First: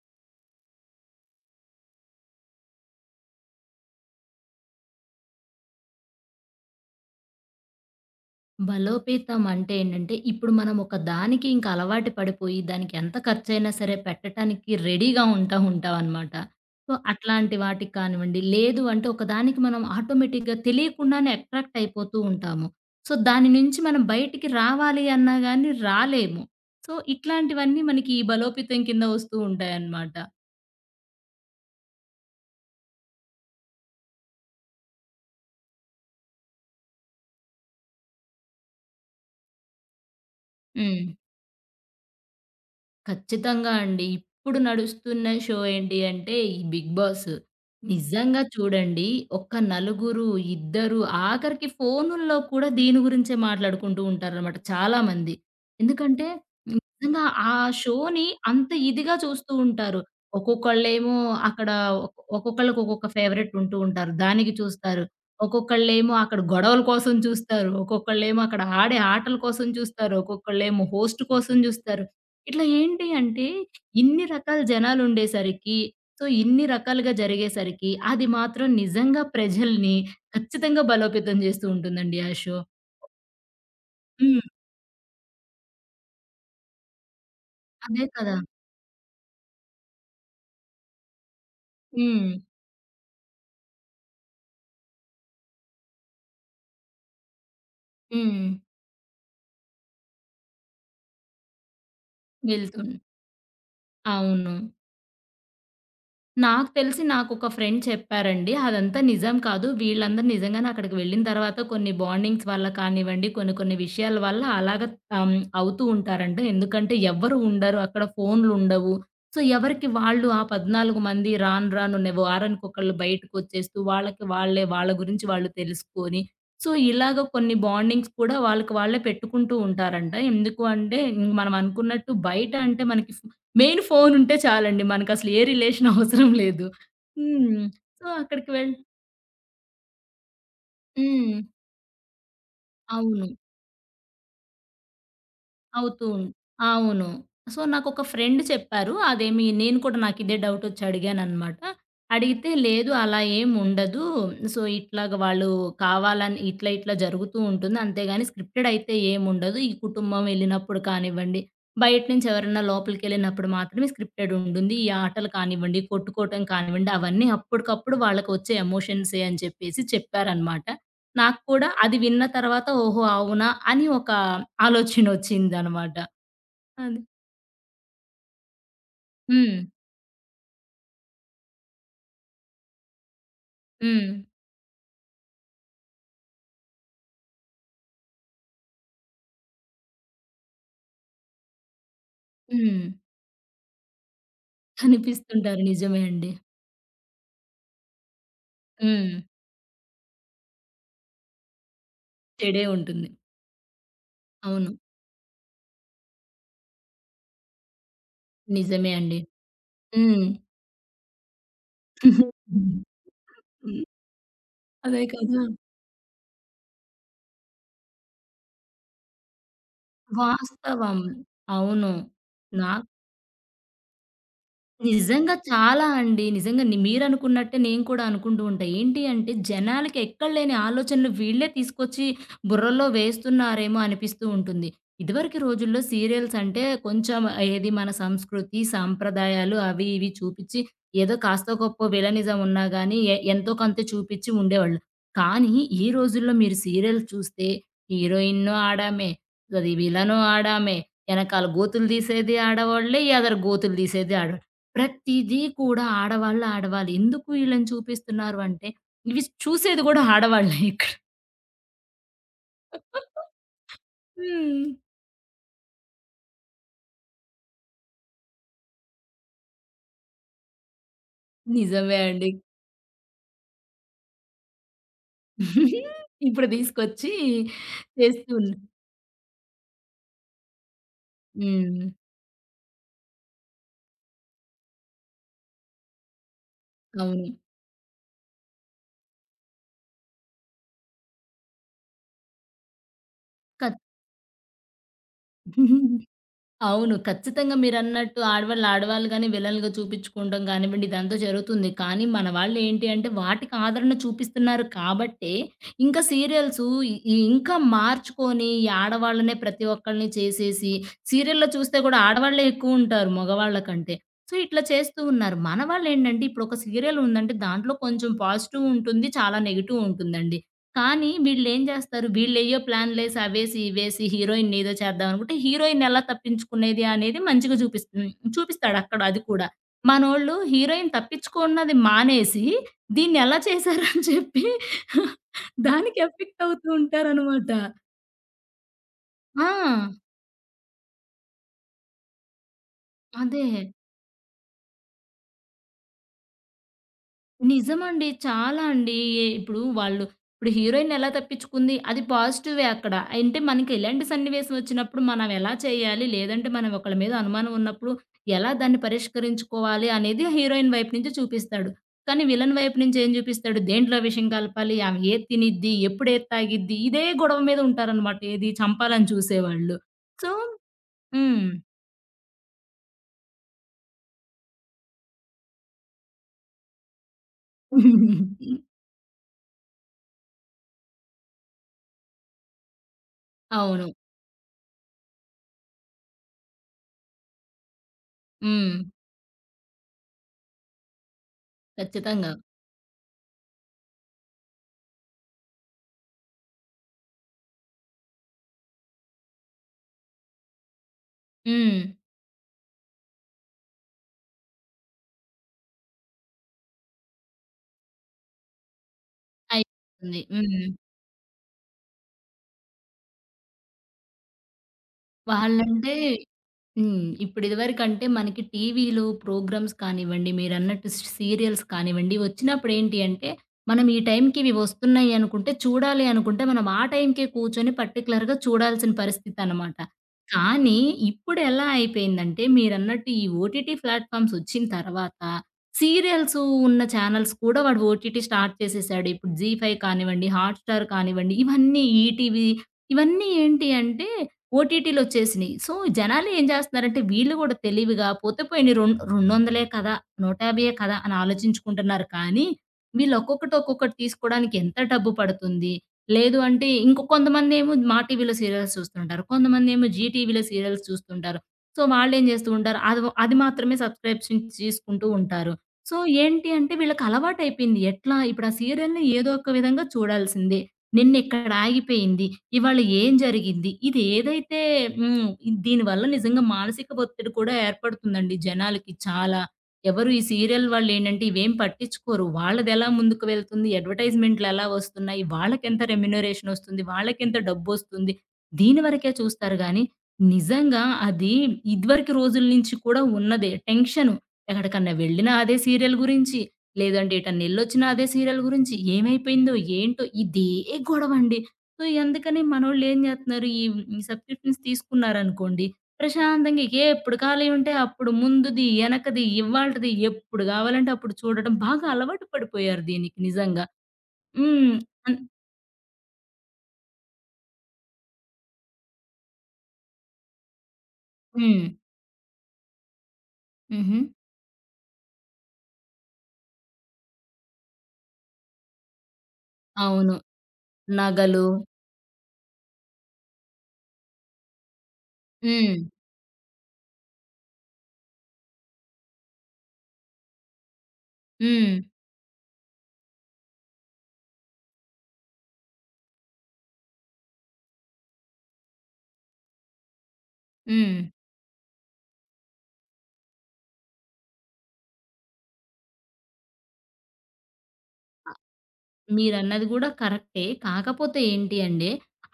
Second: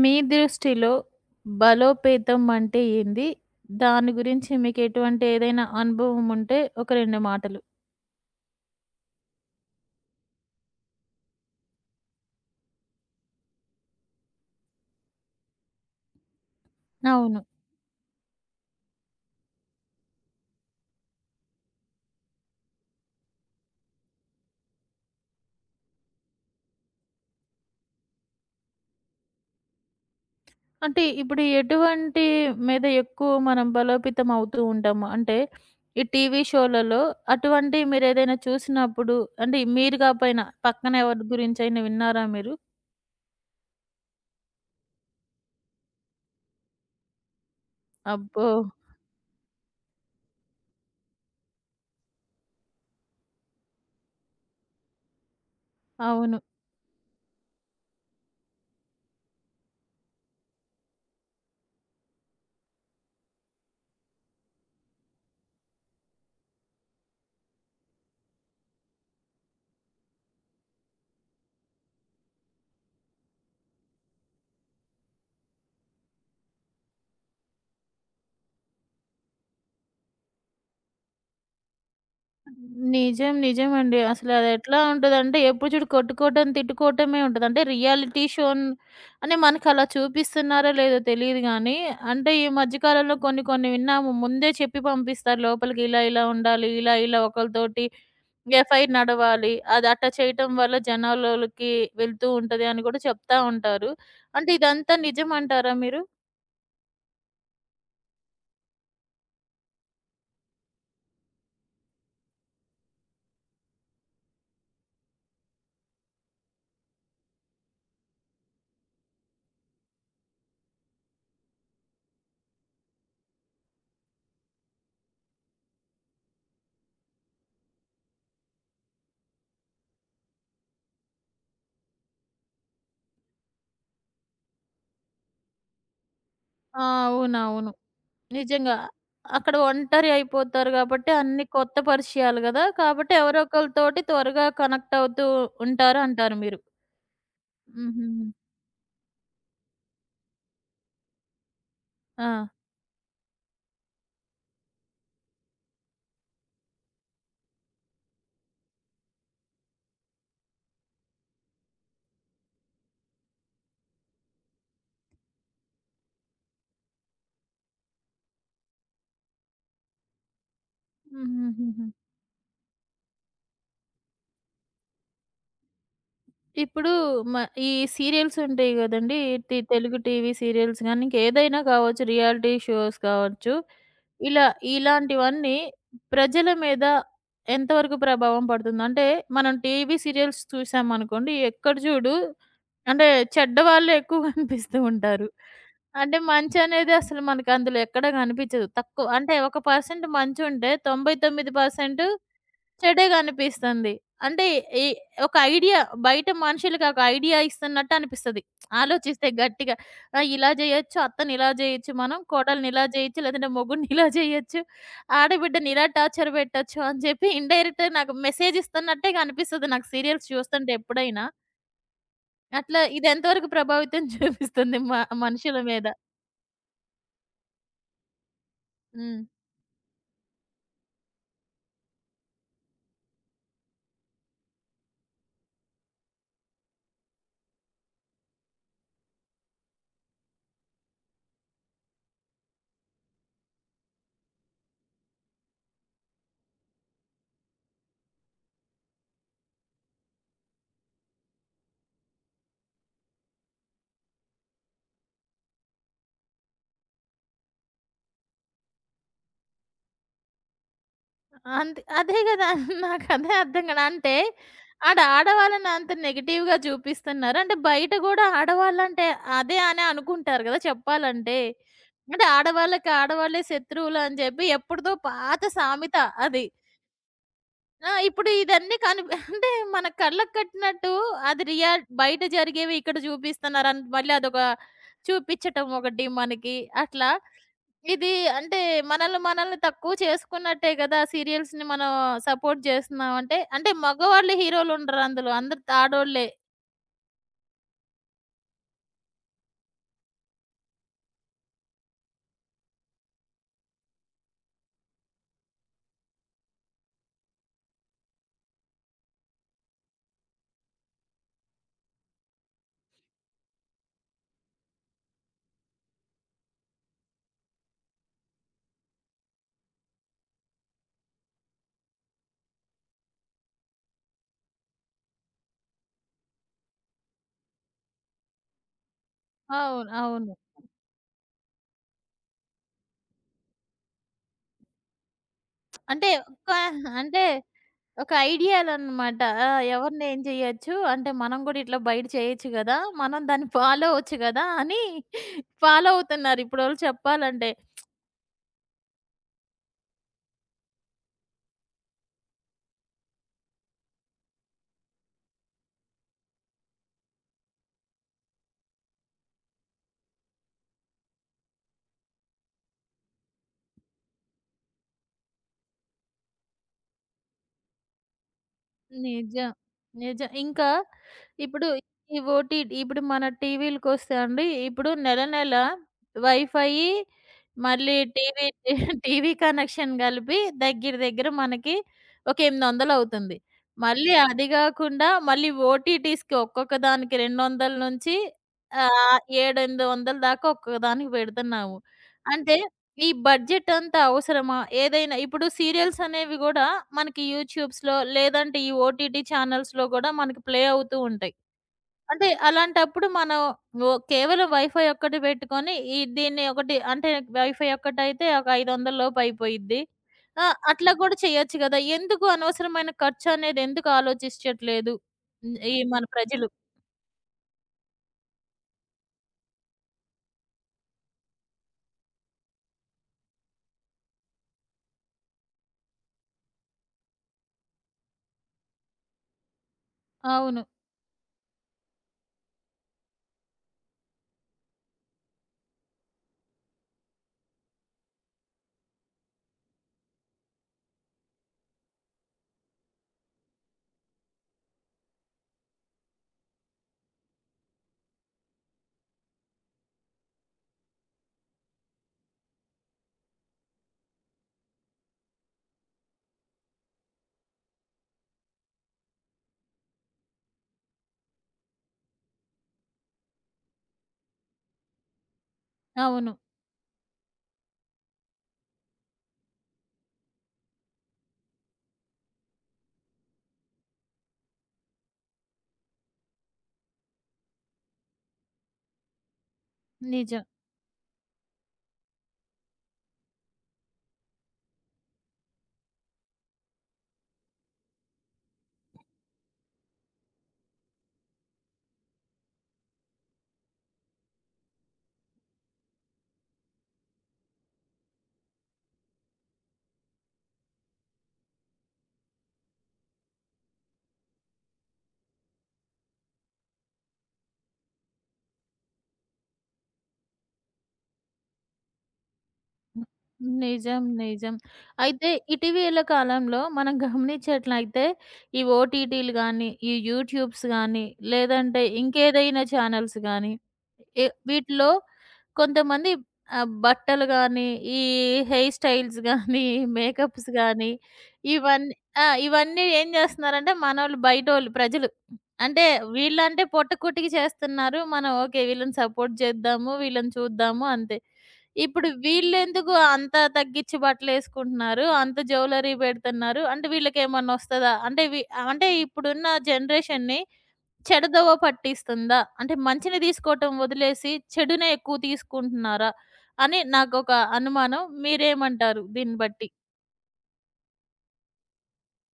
మీ దృష్టిలో బలోపేతం అంటే ఏంది? దాని గురించి మీకెటువంటి ఏదైనా అనుభవం ఉంటే ఒక 2 మాటలు. బలోపేతం అంటే ఏంటంటే, ఇప్పుడు మనం ఒక దానికి ఇంక అలవాటు పడిపోయి, దానికి ఎంత ఖర్చయినా సరే పెట్టటానికి రెడీగా ఉంటామనమాట. సో, అవును. అట్లాంటి వాటికి కానివ్వండి, లేదు అంటే ఒకదానికి మనం ఆటోమేటిక్‌గా తెలియకుండానే అట్రాక్ట్ అయిపోతూ ఉంటాము. సో, దాని నుంచి మనం బయటికి రావాలి అన్నా గాని రాలేము. సో, ఇట్లాంటివన్నీ మనకి ఈ బలోపేతం కింద వస్తూ ఉంటాయనమాట. అంటే ఇప్పుడు ఎటువంటి మీద ఎక్కువ మనం బలోపేతం అవుతూ ఉంటాము? అంటే ఈ టీవీ షోలలో అటువంటివి మీరేదైనా చూసినప్పుడు అంటే మీరు కాపోయినా పక్కన హ్మ్. ఎవరి గురించైనా విన్నారా మీరు? ఖచ్చితంగా అండి. ఇప్పుడు నడుస్తున్న షో ఏంటి అంటే ఈ 'బిగ్ బాస్.' నిజంగా అబ్బో! చూడండి, ఒక్క నలుగురు, ఇద్దరు, ఆఖరికి ఫోనుల్లో కూడా దీని గురించే మాట్లాడుకుంటూ ఉంటారనమాట చాలామంది. ఎందుకంటే అవును. నిజంగా ఆ షోని అంత ఇదిగా చూస్తూ ఉంటారు. ఒక్కొక్కళ్ళేమో అక్కడ ఒక్కొక్కళ్ళకి ఒక్కొక్క ఫేవరెట్ ఉంటూ ఉంటారు. దానికి చూస్తారు. ఒక్కొక్కళ్ళేమో అక్కడ గొడవల కోసం చూస్తారు. ఒక్కొక్కళ్ళేమో అక్కడ ఆడే ఆటల కోసం చూస్తారు. ఒక్కొక్కళ్ళేమో హోస్ట్ కోసం చూస్తారు. ఇట్లా ఏంటి అంటే, ఇన్ని రకాల జనాలుండేసరికి, సో, ఇన్ని రకాలుగా జరిగేసరికి అది మాత్రం నిజంగా ప్రజల్ని ఖచ్చితంగా బలోపేతం జేస్తూ ఉంటుందండి ఆ షో. నిజం. నిజమండి. అసలు హ్మ్. అదెట్లా ఉంటదంటే ఎప్పుడు చూడు కొట్టుకోవటం, తిట్టుకోవటమే ఉంటది. అంటే అదే రియాలిటీ కదా! షోన్ అని మనకలా చూపిస్తున్నారో లేదో తెలీదు గానీ, హ్మ్. అంటే ఈ మధ్య కాలంలో కొన్ని కొన్ని విన్నాము. ముందే చెప్పి పంపిస్తారు లోపలికి ఇలా ఇలా ఉండాలి. ఇలా ఇలా ఒకళ్ళతోటి హ్మ్. ఎఫ్ఐఆర్ నడవాలి. అది అట్టా చేయటం వల్ల జనాల్లోలకి వెళ్తూ ఉంటది అని వెళ్తున్ గూడా చెప్తా ఉంటారు. అంటే అవును. ఇదంతా నిజమంటారా మీరు? నాకు తెలిసి నాకొక ఫ్రెండ్ చెప్పారండి. అదంతా నిజం కాదు. వీళ్ళందరూ నిజంగానే అక్కడికి వెళ్ళిన తర్వాత కొన్ని బాండింగ్స్ వల్ల కానివ్వండి, కొన్ని కొన్ని విషయాల వల్ల అలాగ అవుతూ ఉంటారంట. ఎందుకంటే ఎవ్వరు ఉండరు. అక్కడ ఫోన్‌లుండవు. సో, ఎవరికి వాళ్ళు ఆ 14 మంది రాను రాను నే వారానికొకళ్ళు బయటకొచ్చేస్తూ వాళ్ళకి వాళ్ళే వాళ్ళ గురించి వాళ్ళు తెలుసుకొని, సో, ఇలాగ కొన్ని బాండింగ్స్ కూడా వాళ్ళకి వాళ్ళే పెట్టుకుంటూ ఉంటారంట. ఎందుకు అంటే, ఇంక మనం అనుకున్నట్టు బయట అంటే మనకి మెయిన్ ఫోనుంటే చాలండి. మనకసలు ఏ రిలేషన్ అవసరం లేదు. ఆ! హ్మ్. అవునవును. సో, అక్కడికి వెళ్. నిజంగా. అక్కడ ఒంటరి అయిపోతారు గాబట్టి, హ్మ్. అన్ని కొత్త పరిచయాలు గదా! కాబట్టి అవును. ఎవరో ఒకళ్ళతోటి త్వరగా కనెక్ట్ అవుతూ ఉంటారు అవుతూ ఉం అంటారు మీరు. అవును. సో, నాకొక హుహుహు. ఫ్రెండ్ చెప్పారు. అదేమి నేను కూడా నాకిదే డౌటొచ్చి అడిగాననమాట. ఆ! అడిగితే, లేదు అలా ఏముండదు. సో, ఇట్లాగ వాళ్ళు కావాలని ఇట్లా, ఇట్లా జరుగుతూ ఉంటుంది. అంతేగాని స్క్రిప్టెడ్ అయితే ఏముండదు. ఈ కుటుంబం వెళ్ళినప్పుడు కానివ్వండి, బయట నుంచి ఎవరైనా లోపలికెళ్ళినప్పుడు మాత్రమే స్క్రిప్టెడ్ ఉంటుంది. ఈ ఆటలు కానివ్వండి, కొట్టుకోవటం కానివ్వండి, అవన్నీ అప్పటికప్పుడు వాళ్ళకొచ్చే ఎమోషన్సే అని చెప్పేసి చెప్పారనమాట. నాకు కూడా హుహుహుహు. అది విన్న తర్వాత ఓహో! అవునా! అని ఒక ఆలోచనొచ్చిందనమాట. ఇప్పుడు అది. మ ఈ సీరియల్స్ ఉంటాయి గదండీ! హ్మ్. టి తెలుగు టీవీ సీరియల్స్ గానీ, ఇంకేదైనా కావచ్చు, రియాలిటీ షోస్ కావచ్చు. హ్మ్. ఇలా ఇలాంటివన్నీ ప్రజల మీద ఎంతవరకు ప్రభావం పడుతుంది? అంటే మనం టీవీ సీరియల్స్ చూసామనుకోండి, ఎక్కడ చూడు హ్మ్. అంటే చెడ్డవాళ్ళే ఎక్కువ కనిపిస్తూ ఉంటారు. కనిపిస్తుంటారు. నిజమే అంటే అండి. మంచనేది అసలు మనకు అందులో ఎక్కడ కనిపించదు. తక్కువ హ్మ్. అంటే ఒక పర్సెంట్ మంచుంటే 99% చెడే ఉంటుంది. చెడుగా అనిపిస్తుంది. అంటే అవును. ఈ ఒక ఐడియా బయట మనుషులకి ఒక ఐడియా ఇస్తున్నట్టు అనిపిస్తది. నిజమే అండి. ఆలోచిస్తే గట్టిగా ఆ! హ్మ్. ఇలా జేయొచ్చు, అత్తని ఇలా జేయొచ్చు మనం, కోడల్ని ఇలా జేయొచ్చు, లేదంటే హ్మ్. మొగుడిని ఇలా జేయొచ్చు, అదే కదా! ఆడబిడ్డని ఇలా టార్చర్ పెట్టొచ్చు అని చెప్పి ఇండైరెక్ట్‌గా నాకు మెసేజ్ ఇస్తున్నట్టేగా అనిపిస్తది నాకు సీరియల్స్ చూస్తుంటే వాస్తవం. ఎప్పుడైనా. అవును. నా అట్లా ఇది ఎంతవరకు ప్రభావితం చూపిస్తుంది నిజంగా మనుషుల చాలా మీద? అండి. నిజంగా ని మీరనుకున్నట్టే నేను కూడా అనుకుంటూ ఉంటా. ఏంటి హ్మ్. అంటే జనాలకి ఎక్కడలేని ఆలోచనలు వీళ్ళే తీసుకొచ్చి బుర్రలో వేస్తున్నారేమో అనిపిస్తూ ఉంటుంది. ఇదివరకి రోజుల్లో సీరియల్స్ అంటే కొంచెం ఏది మన సంస్కృతి, సాంప్రదాయాలు అవి ఇవి చూపిచ్చి ఏదో కాస్తో గొప్పో విలనిజం ఉన్నా గానీ ఎంతో కొంత చూపిచ్చి ఉండేవాళ్ళు. కానీ ఈ రోజుల్లో మీరు సీరియల్ చూస్తే హీరోయిన్ను ఆడామే, అది విలను ఆడామే, ఎనకాల గోతులు తీసేది ఆడవాళ్ళే, ఎదర గోతులు తీసేది ప్రతీదీ కూడా ఆడవాళ్ళు ఆడవాళ్ళు. ఎందుకు వీళ్ళని చూపిస్తున్నారు అంటే, ఇవి చూసేది గూడా ఆడవాళ్ళే ఇక్కడ. అంత్ అదే గదా! నాకదే అర్థం కాలే. అంటే హ్మ్. ఆడవాళ్ళని అంత నెగెటివ్‌గా చూపిస్తున్నారు. అంటే బయట గూడా ఆడవాళ్ళంటే అదే అని అనుకుంటారు గదా! చెప్పాలంటే. నిజమే అంటే అండి. ఆడవాళ్ళకి ఆడవాళ్ళే శత్రువులు అని జెప్పి ఎప్పుడుదో పాత సామెత అది. ఇప్పుడు తీసుకొచ్చి ఆ! చేస్తూ ఇప్పుడు ఉన్. ఇదన్నీ కనిపి అంటే మన కళ్ళకి కట్టినట్టు అది రియా హ్మ్. బయట జరిగేవి ఇక్కడ చూపిస్తున్నారని మళ్ళీ అదొక చూపిచ్చటం ఒకటి మనకి అట్లా. అవును. ఇది అంటే మనల్ని మనల్ని తక్కువ చేసుకున్నట్టే కదా! సీరియల్స్‌ని మనం సపోర్ట్ చేస్తున్నామంటే. అంటే కత్ మగవాళ్ళు హీరోలుండరు అందులో. అందరూ ఆడోళ్ళే. అవును. ఖచ్చితంగా మీరన్నట్టు ఆడవాళ్ళు ఆడవాళ్ళుగానే విలన్లుగా చూపించుకోవడం గానివ్వండి, ఇదంతా జరుగుతుంది. కానీ మన వాళ్ళేంటి అంటే వాటికి ఆదరణ చూపిస్తున్నారు కాబట్టే, ఇంకా సీరియల్సు ఇ ఇ ఇంకా మార్చుకొని ఈ ఆడవాళ్ళనే ప్రతి ఒక్కళ్ళని చేసేసి, సీరియల్‌లో చూస్తే గూడా ఆడవాళ్ళే ఎక్కువుంటారు మగవాళ్ళ కంటే. సో, ఇట్లా చేస్తూ ఉన్నారు. మనవాళ్ళేంటంటే ఇప్పుడొక సీరియల్ ఉందంటే దాంట్లో కొంచెం పాజిటివ్ ఉంటుంది. చాలా నెగెటివ్ ఉంటుందండి. కానీ వీళ్ళేం జేస్తారు, వీళ్ళేయ్యో ప్లాన్‌లేసి అవేసి, ఇవేసి హీరోయిన్‌ని ఏదో చేద్దాం అనుకుంటే, హీరోయిన్ ఎలా తప్పించుకునేది అనేది మంచిగా చూపిస్. హ్మ్. చూపిస్తాడక్కడ అది కూడా. అవును. అవును. మనోళ్ళు హీరోయిన్ తప్పించుకున్నది మానేసి, దీన్నెలా చేశారని చెప్పి దానికి అంటే ఎఫెక్ట్ ఒక అవుతూ అంటే ఉంటారనమాట. ఒక ఐడియాలనమాట. ఆ! ఆ! ఎవరిని ఏం చేయొచ్చు? అంటే మనం గూడా ఇట్లా బయట చేయొచ్చు గదా! మనం అదే. దాన్ని ఫాలో అవ్వచ్చు గదా! అని ఫాలో అవుతున్నారు ఇప్పుడోళ్ళు చెప్పాలంటే. నిజమండి. చాలా అండి. ఎ ఇప్పుడు వాళ్ళు ఇప్పుడు హీరోయిన్ ఎలా తప్పించుకుంది? అది పాజిటివే అక్కడ. అంటే మనకి ఎలాంటి సన్నివేశం వచ్చినప్పుడు మనం ఎలా చేయాలి? లేదంటే మనం ఒకళ్ళ మీద అనుమానం ఉన్నప్పుడు ఎలా దాన్ని పరిష్కరించుకోవాలి? అనేది హీరోయిన్ వైపు నుంచి చూపిస్తాడు. కానీ విలన్ వైపు నుంచి ఏం చూపిస్తాడు? దేంట్లో విషం కలపాలి? ఆమె ఏది తినిద్ది? ఎప్పుడు ఏది తాగిద్ది? ఇదే గొడవ మీద ఉంటారనమాట. ఏది చంపాలని నిజం. చూసేవాళ్ళు. సో. నిజం. ఇంకా హ్మ్. ఇప్పుడు ఈ ఓటీటీ ఇప్పుడు మన టీవీలకొస్తే అండి, ఇప్పుడు నెల నెల వైఫయి మళ్ళీ టీవీ టీవీ కనెక్షన్ కలిపి దగ్గర దగ్గర మనకి ఒక 800 అవుతుంది. అవును. మళ్ళీ అది గాకుండా మళ్ళీ ఓటీటీస్‌కి ఒక్కొక్క దానికి 200 నుంచి హ్మ్. 7, 800 దాకా ఒక్కొక్క దానికి పెడుతున్నాము. ఖచ్చితంగా. అంటే ఈ బడ్జెట్ అంత అవసరమా? ఏదైనా ఇప్పుడు సీరియల్స్ అనేవి గూడా మనకి యూట్యూబ్స్‌లో లేదంటే ఈ ఓటీటీ ఛానల్స్‌లో గూడా మనకి ప్లే అవుతూ ఉంటాయి. హ్మ్. అంటే అలాంటప్పుడు మనం ఓ కేవలం వైఫై ఒక్కటి పెట్టుకొని ఈ దీన్ని ఒకటి అంటే వైఫై ఒక్కటైతే ఒక 500 లోపు అయిపోయిద్ది. అయిపోతుంది. ఆ! హ్మ్. అట్లా గూడా చేయొచ్చు గదా! ఎందుకు అనవసరమైన ఖర్చు అనేది ఎందుకు ఆలోచించట్లేదు? హ్మ్. ఈ వాళ్ళంటే. మన ప్రజలు. హ్మ్. ఇప్పుడు ఇదివరకంటే మనకి టీవీలో ప్రోగ్రామ్స్ కానివ్వండి, మీరన్నట్టు సీరియల్స్ కానివ్వండి, వచ్చినప్పుడు ఏంటి అంటే, మనం ఈ టైంకి ఇవి వస్తున్నాయి అనుకుంటే, చూడాలి అనుకుంటే, మనం ఆ టైంకే కూర్చొని పర్టిక్యులర్‌గా చూడాల్సిన పరిస్థితనమాట. అవును. కానీ ఇప్పుడెలా అయిపోయిందంటే, మీరన్నట్టు ఈ ఓటీటీ ప్లాట్‌ఫామ్స్ వచ్చిన తర్వాత, సీరియల్స్ ఉన్న ఛానల్స్ కూడా వాడు ఓటీటీ స్టార్ట్ చేసేసాడు. ఇప్పుడు జీ ఫైవ్ కానివ్వండి, హాట్‌స్టార్ కానివ్వండి, ఇవన్నీ ఈటీవీ ఇవన్నీ ఏంటి అంటే ఓటీటీలొచ్చేసినియి. సో, జనాలు ఏం జేస్తన్నారంటే వీళ్ళు గూడా తెలివిగా పోతే పోయినయి రొం 200 కదా! 150 కదా! అని ఆలోచించుకుంటున్నారు కానీ, వీళ్ళు ఒక్కొక్కటి, ఒక్కొక్కటి తీసుకోడానికి ఎంత డబ్బు పడుతుంది? లేదు అంటే ఇంక కొంతమందేమో మా టీవీలో సీరియల్స్ చూస్తుంటారు. కొంతమందేమో జీ టీవీలో సీరియల్స్ చూస్తుంటారు. సో, వాళ్ళేం జేస్తూ ఉంటారు అది వ అది మాత్రమే సబ్స్క్రిప్షన్ తీసుకుంటూ ఉంటారు. సో, అవును. ఏంటి అంటే వీళ్ళకి అలవాటయిపోయింది. ఎట్లా ఇప్పుడు ఆ సీరియల్‌ని ఏదో ఒక విధంగా చూడాల్సిందే. నిన్నిక్కడ ఆగిపోయింది. ఇవాళ ఏం జరిగింది? ఇది ఏదైతే. హ్మ్. దీనివల్ల నిజంగా మానసిక ఒత్తిడి కూడా ఏర్పడుతుందండి జనాలకి చాలా. ఎవరు ఈ నిజం. సీరియల్ వాళ్ళేంటంటే ఇవేం పట్టించుకోరు. వాళ్ళదెలా ముందుకు వెళ్తుంది, అడ్వర్‌టైజ్‌మెంట్‌లెలా వస్తున్నాయి, వాళ్ళకెంత రెమ్యునరేషనొస్తుంది, వాళ్ళకెంత డబ్బొస్తుంది, దీని వరకే చూస్తారు గానీ, నిజంగా అది ఇదివరకు రోజుల నుంచి కూడా ఉన్నదే. టెన్షను ఎక్కడికన్నా వెళ్ళినా అదే సీరియల్ గురించి. లేదంటే ఎటన్నెళ్ళొచ్చినా అదే సీరియల్ గురించి. ఏమైపోయిందో? ఏంటో? ఇదే గొడవండి. సో, అందుకని మనోళ్ళేం జేత్తన్నారు, ఈ ఈ సబ్‌స్క్రిప్షన్స్ తీసుకున్నారనుకోండి, ప్రశాంతంగా ఇక ఎప్పుడు ఖాళీ ఉంటే అప్పుడు ముందుది, యెనకది, ఇవ్వాల్టిది ఎప్పుడు గావాలంటే అప్పుడు చూడటం బాగా అలవాటు పడిపోయారు దీనికి నిజంగా. నిజం. నిజం. హ్మ్. అన్. అయితే ఇటీవల కాలంలో మనం గమనించేట్లయితే ఈ ఓటీటీలు గానీ, ఈ యూట్యూబ్స్ గానీ, హ్మ్. లేదంటే ఇంకేదైనా ఛానల్స్ గానీ, హుహు. ఎ వీటిలో కొంతమంది ఆహ్, బట్టలు గానీ, ఈ హెయిర్ స్టైల్స్ గానీ, అవును. మేకప్స్ గానీ, నగలు. ఇవన్నీ ఆ! ఇవన్నీ ఏం జేస్తున్నారంటే మనోళ్ళు బయటోళ్ళు ప్రజలు. హ్మ్. అంటే వీళ్ళంటే పొట్టకూటికి చేస్తున్నారు. మనం ఓకే. వీళ్ళని సపోర్ట్ చేద్దాము, వీళ్ళని చూద్దాము అంతే. హ్మ్. ఇప్పుడు వీళ్ళెందుకు అంత తగ్గించి బట్టలేసుకుంటున్నారు? అంత జ్యువెల్లరీ పెడుతున్నారు. అంటే వీళ్ళకేమన్నా వస్తదా? అంటే వి అంటే ఇప్పుడున్న జనరేషన్‌ని హ్మ్. చెడుదోవ పట్టిస్తుందా? అంటే మంచిని తీసుకోవటం వదిలేసి చెడునే ఎక్కువ తీసుకుంటున్నారా? అని నాకొక అనుమానం. మీరేమంటారు దీన్ని మీరన్నది బట్టి? గూడా కరెక్టే. కాకపోతే ఏంటి అంటే,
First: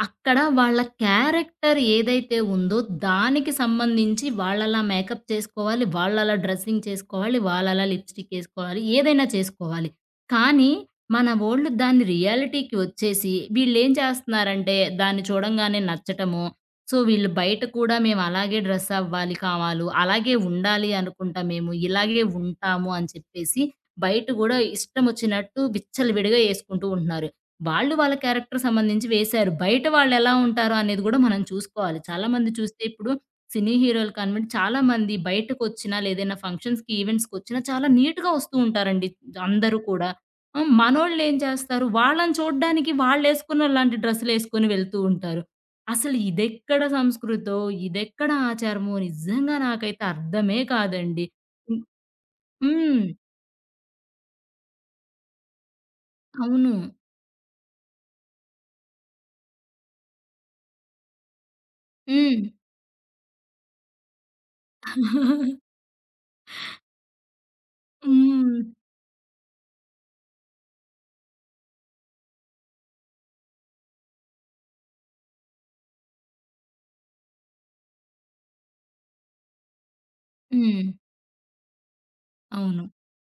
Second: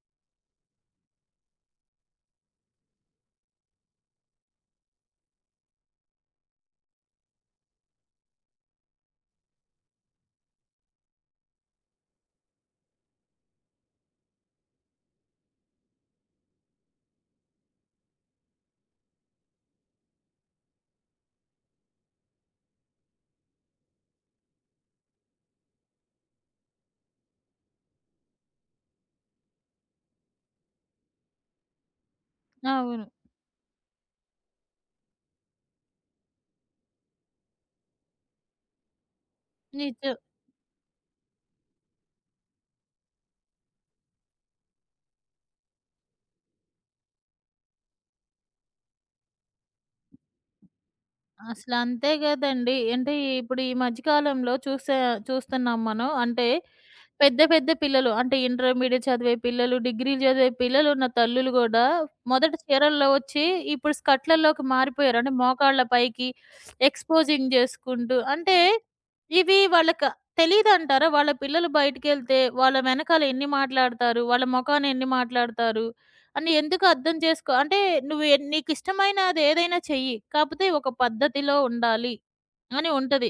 అక్కడ వాళ్ళ క్యారెక్టర్ ఏదైతే ఉందో, దానికి సంబంధించి వాళ్ళలా మేకప్ చేసుకోవాలి, వాళ్ళలా డ్రెస్సింగ్ చేసుకోవాలి, వాళ్ళలా లిప్‌స్టిక్ ఏసుకోవాలి, ఏదైనా చేసుకోవాలి. కానీ, మన వోళ్ళు దాన్ని రియాలిటీకి వచ్చేసి, వీళ్ళేం చేస్తన్నారంటే, దాన్ని చూడంగానే నచ్చటము, సో, వీళ్ళు బయట కూడా మేమలాగే డ్రెస్ అవ్వాలి కావాలు, అలాగే ఉండాలి అనుకుంటా మేము, ఇలాగే ఉంటాము అని చెప్పేసి బయట గూడా ఇష్టమొచ్చినట్టు విచ్చలవిడిగా యేసుకుంటూ ఉంటున్నారు. వాళ్ళు వాళ్ళ క్యారెక్టర్ సంబంధించి వేశారు. బయట వాళ్ళెలా ఉంటారో అనేది గూడా మనం చూసుకోవాలి. చాలా మంది చూస్తే అవును. ఇప్పుడు సినీ హీరోలు కానివ్వండి, చాలా మంది బయటకొచ్చినా లేదైనా ఫంక్షన్స్‌కి, ఈవెంట్స్‌కొచ్చినా చాలా నీట్‌గా వస్తూ ఉంటారండి అందరూ కూడా. నిజం. హ్మ్. మనోళ్ళేం చేస్తారు, వాళ్ళని చూడ్డానికి వాళ్ళేసుకున్నలాంటి డ్రెస్సులేసుకొని వెళ్తూ ఉంటారు. అసలు ఇదెక్కడ సంస్కృతో, ఇదెక్కడ ఆచారమో నిజంగా నాకైతే అర్థమే కాదండి. హ్మ్. అసలంతే గదండీ! హ్మ్. అంటే ఇప్పుడు ఈ మధ్య కాలంలో చూస్తున్నాం మనం. అంటే అవును. పెద్ద పెద్ద పిల్లలు అంటే ఇంటర్మీడియేట్ చదివే పిల్లలు, డిగ్రీలు చదివే పిల్లలు ఉన్న తల్లులు గూడా హ్మ్. మొదట చీరల్లో వచ్చి ఇప్పుడు స్కర్ట్‌లలోకి మారిపోయారు. అంటే మోకాళ్ళ పైకి ఎక్స్‌పోజింగ్ జేసుకుంటూ హ్మ్. అంటే ఇవి వాళ్ళకి తెలీదంటారా? వాళ్ళ పిల్లలు బయటికెళ్తే వాళ్ళ వెనకాల ఎన్ని మాట్లాడతారు? వాళ్ళ మొఖాన ఎన్ని మాట్లాడతారు? అని ఎందుకు అర్థం చేసుకో అంటే నువ్వు నీకిష్టమైనది ఏదైనా చెయ్యి. కాపోతే హ్మ్. ఒక పద్ధతిలో ఉండాలి అవును. అని ఉంటది.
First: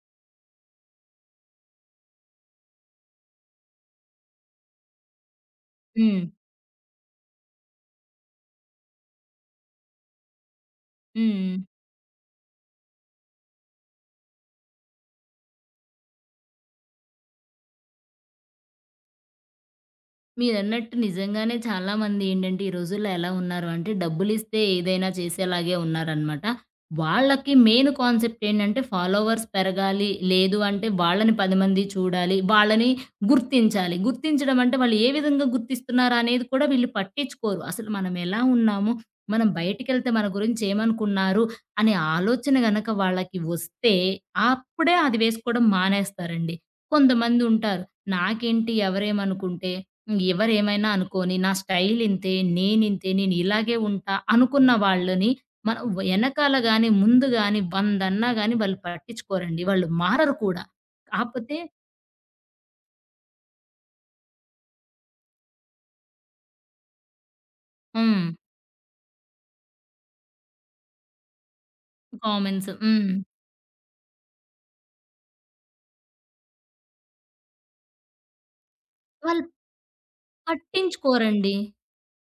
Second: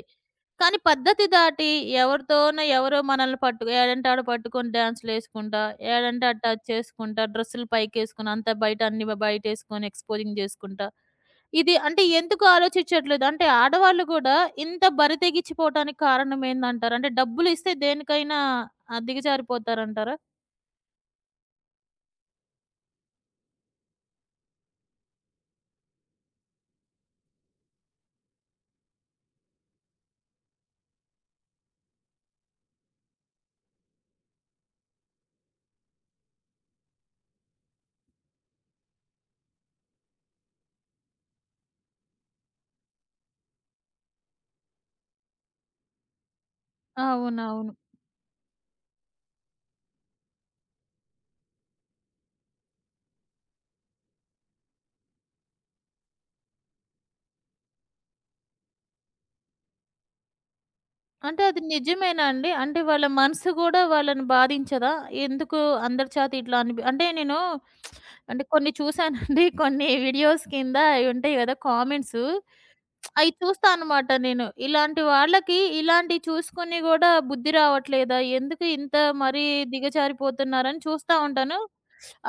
కానీ పద్ధతి దాటి ఎవరితోనో ఎవరో మనల్ని పట్టు ఏడంటే ఆడ పట్టుకొని డాన్స్‌లేసుకుంటా, హ్మ్. ఏడంటే అటు టచ్ చేసుకుంటా, డ్రెస్సులు పైకేసుకొని అంతా బయట అన్ని బయటేసుకొని ఎక్స్‌పోజింగ్ జేసుకుంటా. హ్మ్. ఇది అంటే ఎందుకు ఆలోచించట్లేదు? అంటే ఆడవాళ్ళు గూడా ఇంత బరి తెగించిపోవటానికి కారణం ఏందంటారు? అంటే డబ్బులు ఇస్తే దేనికైనా దిగజారిపోతారంటారా? మీరన్నట్టు నిజంగానే చాలామంది ఏంటంటే, ఈ రోజుల్లో ఎలా ఉన్నారు అంటే, డబ్బులిస్తే ఏదైనా చేసేలాగే ఉన్నారనమాట. వాళ్ళకి మెయిన్ కాన్సెప్ట్ ఏంటంటే, ఫాలోవర్స్ పెరగాలి. లేదు అంటే, వాళ్ళని 10 మంది చూడాలి. వాళ్ళని గుర్తించాలి. గుర్తించడం అంటే, వాళ్ళు ఏ విధంగా గుర్తిస్తున్నారు అనేది కూడా వీళ్ళు పట్టించుకోరు. అసలు మనం ఎలా ఉన్నాము, మనం బయటికెళ్తే మన గురించి ఏమనుకున్నారు, అనే ఆలోచన గనక వాళ్ళకి వస్తే, అప్పుడే అది వేసుకోవడం మానేస్తారండి. అవునవును. కొంతమందుంటారు, నాకేంటి ఎవరేమనుకుంటే ఎవరేమైనా అనుకోని, నా స్టైల్ ఇంతే, నేనింతే, నేనిలాగే ఉంటా అనుకున్న వాళ్ళని మనం వెనకాల గాని, ముందు గాని, వందన్నా గాని వాళ్ళు పట్టించుకోరండి. వాళ్ళు మారరు కూడా. అంటే కాపోతే. అది నిజమేనా అండి? అంటే వాళ్ళ మనసు గూడా వాళ్ళని బాధించదా? ఎందుకు అందరి చేత ఇట్లా అనిపి అంటే నేను హ్మ్. అంటే కొన్ని చూసానండి. కొన్ని వీడియోస్ కింద అయి ఉంటాయి గదా! కామెంట్సు. కామెంట్స్. హ్మ్. అయి చూస్తా అనమాట నేను. ఇలాంటి వాళ్ళకి ఇలాంటియి చూసుకొని గూడా బుద్ధి రావట్లేదా? ఎందుకు ఇంత వాళ్ళు మరీ దిగజారిపోతున్నారని చూస్తా పట్టించుకోరండి. ఉంటాను.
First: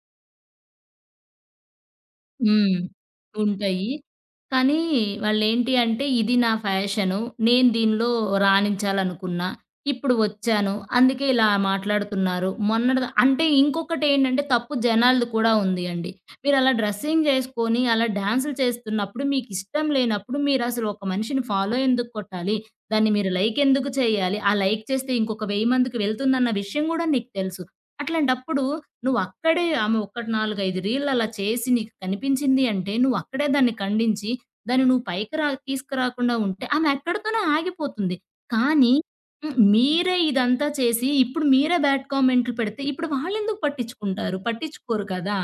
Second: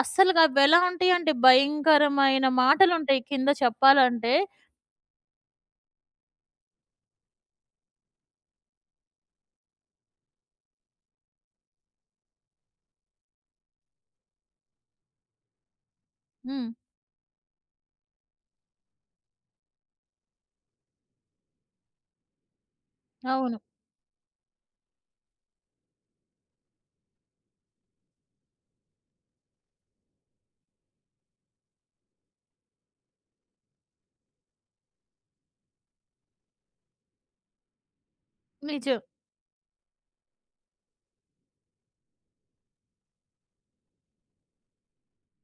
అస్సలుగా అవెలా ఉంటాయంటే భయంకరమైన హ్మ్. మాటలుంటాయి కింద ఉంటాయి. చెప్పాలంటే. కానీ వాళ్ళేంటి అంటే, ఇది నా ఫ్యాషను. నేను దీనిలో రాణించాలనుకున్నా. ఇప్పుడు వచ్చాను. అందుకే ఇలా మాట్లాడుతున్నారు. మొన్నటిదా అంటే ఇంకొకటేంటంటే తప్పు జనాలది కూడా ఉంది అండి. హ్మ్. మీరలా డ్రెస్సింగ్ జేసుకొని, అలా డాన్సులు చేస్తున్నప్పుడు, మీకిష్టం లేనప్పుడు మీరసలు ఒక మనిషిని ఫాలో ఎందుకు కొట్టాలి? దాన్ని మీరు అవును. లైక్ ఎందుకు చేయాలి? ఆ లైక్ చేస్తే ఇంకొక 1000 మందికి వెళ్తుందన్న విషయం గూడా నీకు తెలుసు. అట్లాంటప్పుడు నువ్వక్కడే ఆమె ఒక 4, 5 రీల్లు అలా చేసి నీకు కనిపించింది అంటే, నువ్వక్కడే దాన్ని ఖండించి దాన్ని నువ్వు పైకి తీసుకురాకుండా ఉంటే ఆమె అక్కడితోనే ఆగిపోతుంది. కానీ. నిజం. హ్మ్. మీరే ఇదంతా చేసి ఇప్పుడు మీరే బ్యాడ్ కామెంట్లు పెడితే ఇప్పుడు వాళ్ళెందుకు పట్టించుకుంటారు? పట్టించుకోరు కదా!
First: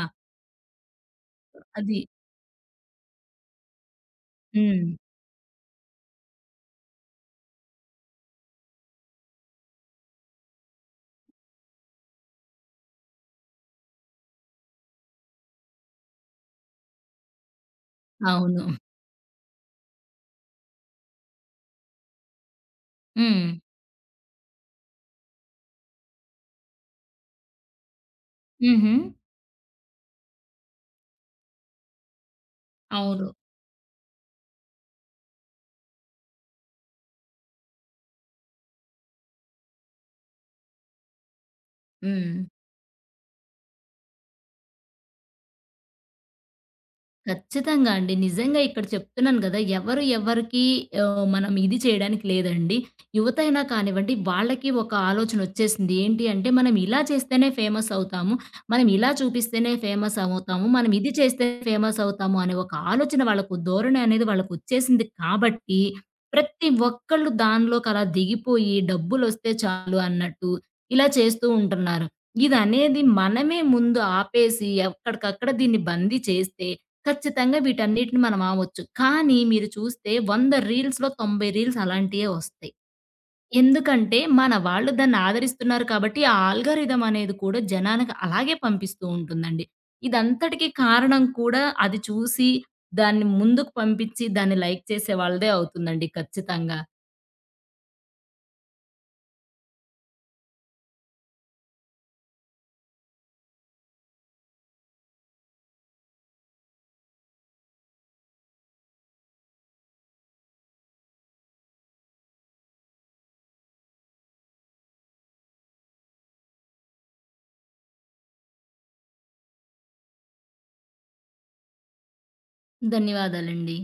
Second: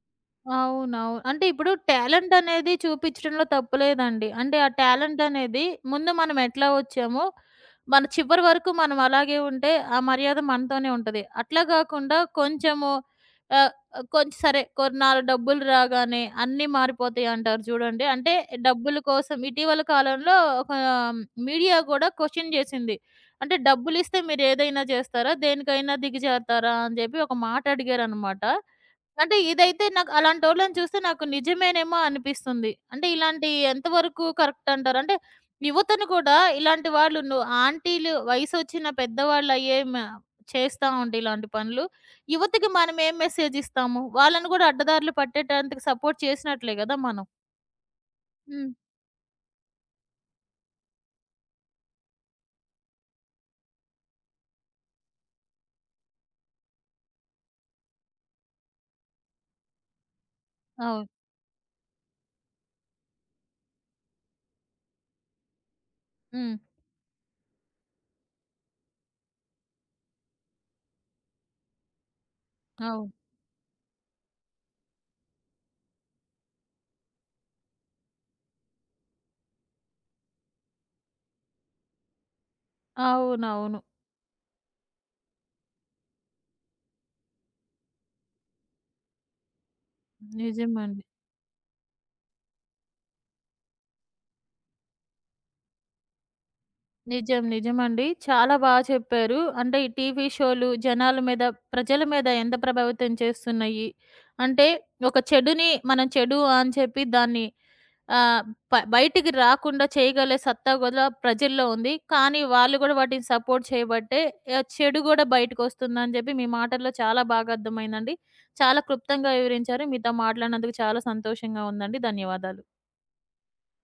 అవునవును. అంటే ఇప్పుడు అది. టాలెంట్ అనేది చూపిచ్చడంలో తప్పు లేదండి. అంటే ఆ హ్మ్. టాలెంట్ అనేది ముందు మనం ఎట్లా వచ్చామో, మన చివరి వరకు మనం అలాగే ఉంటే ఆ మర్యాద మనతోనే ఉంటది. అట్లా గాకుండా ఆహ్, కొంచెం సరే కొన్నాళ్ళు డబ్బులు రాగానే అన్నీ మారిపోతాయి అంటారు చూడండి. అంటే అవును. డబ్బుల కోసం ఇటీవల కాలంలో ఒక మీడియా గూడా క్వెషన్ జేసింది. హ్మ్. అంటే డబ్బులిస్తే మీరేదైనా జేస్తారా? దేనికైనా దిగజారుతారా? అని జెప్పి ఒక మాట అడిగారనమాట. హుహు. అంటే ఇదైతే నాకు అలాంటోళ్ళని చూస్తే నాకు నిజమేనేమో అనిపిస్తుంది. అంటే అవును. ఇలాంటి ఎంతవరకు కరెక్ట్ అంటారు? అంటే యువతను కూడా ఇలాంటి వాళ్ళు ను ఆంటీలు వయసొచ్చిన పెద్దవాళ్ళయ్యే చేస్తా ఉంటే ఇలాంటి పనులు. హ్మ్. యువతకి మనం ఏం మెసేజ్ ఇస్తాము? వాళ్ళని కూడా అడ్డదారులు పట్టేటందుకు సపోర్ట్ చేసినట్లే గదా మనం. ఖచ్చితంగా అండి. నిజంగా హ్మ్. ఇక్కడ చెప్తున్నాను గదా! ఎవరు ఎవరికీ ఆహ్, మనం ఇది చేయడానికి లేదండి. యువతైనా కానివ్వండి, వాళ్ళకి ఒక ఆలోచనొచ్చేసింది. ఏంటి అంటే, మనం ఇలా చేస్తేనే ఫేమస్ అవుతాము. మనం ఇలా చూపిస్తేనే ఫేమస్ అవుతాము. మనం అవును. ఇది చేస్తే ఫేమస్ అవుతాము అనే ఒక ఆలోచన వాళ్ళకు ధోరణి అనేది వాళ్ళకొచ్చేసింది కాబట్టి, హ్మ్. ప్రతి ఒక్కళ్ళు దానిలోకలా దిగిపోయి డబ్బులొస్తే చాలు అన్నట్టు ఇలా చేస్తూ ఉంటున్నారు. ఇదనేది అవును. మనమే ముందు ఆపేసి ఎక్కడికక్కడ దీన్ని బందీ చేస్తే ఖచ్చితంగా వీటన్నిటిని మనం ఆమొచ్చు. కానీ మీరు చూస్తే 100 రీల్స్‌లో 90 రీల్స్ అలాంటియే వస్తాయి. అవునవును. ఎందుకంటే మన వాళ్ళు దాన్ని ఆదరిస్తున్నారు కాబట్టి ఆ ఆల్గారిథం అనేది కూడా జనానికి అలాగే పంపిస్తూ ఉంటుందండి. ఇదంతటికి నిజమండి. కారణం కూడా అది చూసి దాన్ని ముందుకు పంపించి దాన్ని లైక్ చేసే వాళ్ళదే అవుతుందండి ఖచ్చితంగా. నిజం. నిజమండి. చాలా బాగా చెప్పారు. అంటే ఈ టీవీ షోలు జనాల మీద, ప్రజల మీద ఎంత ప్రభావితం చేస్తున్నాయి. అంటే ఒక చెడుని మనం చెడు అని చెప్పి దాన్ని ఆహ్, బయటికి రాకుండా చేయగలే సత్తా కూడా ప్రజల్లో ఉంది. కానీ వాళ్ళు కూడా వాటిని సపోర్ట్ చేయబట్టే ఆహ్, చెడు కూడా బయటకొస్తుందని చెప్పి మీ మాటల్లో చాలా బాగా అర్థమైందండి. చాలా క్లుప్తంగా వివరించారు. మీతో మాట్లాడినందుకు చాలా సంతోషంగా ఉందండి. ధన్యవాదాలు. ధన్యవాదాలండి.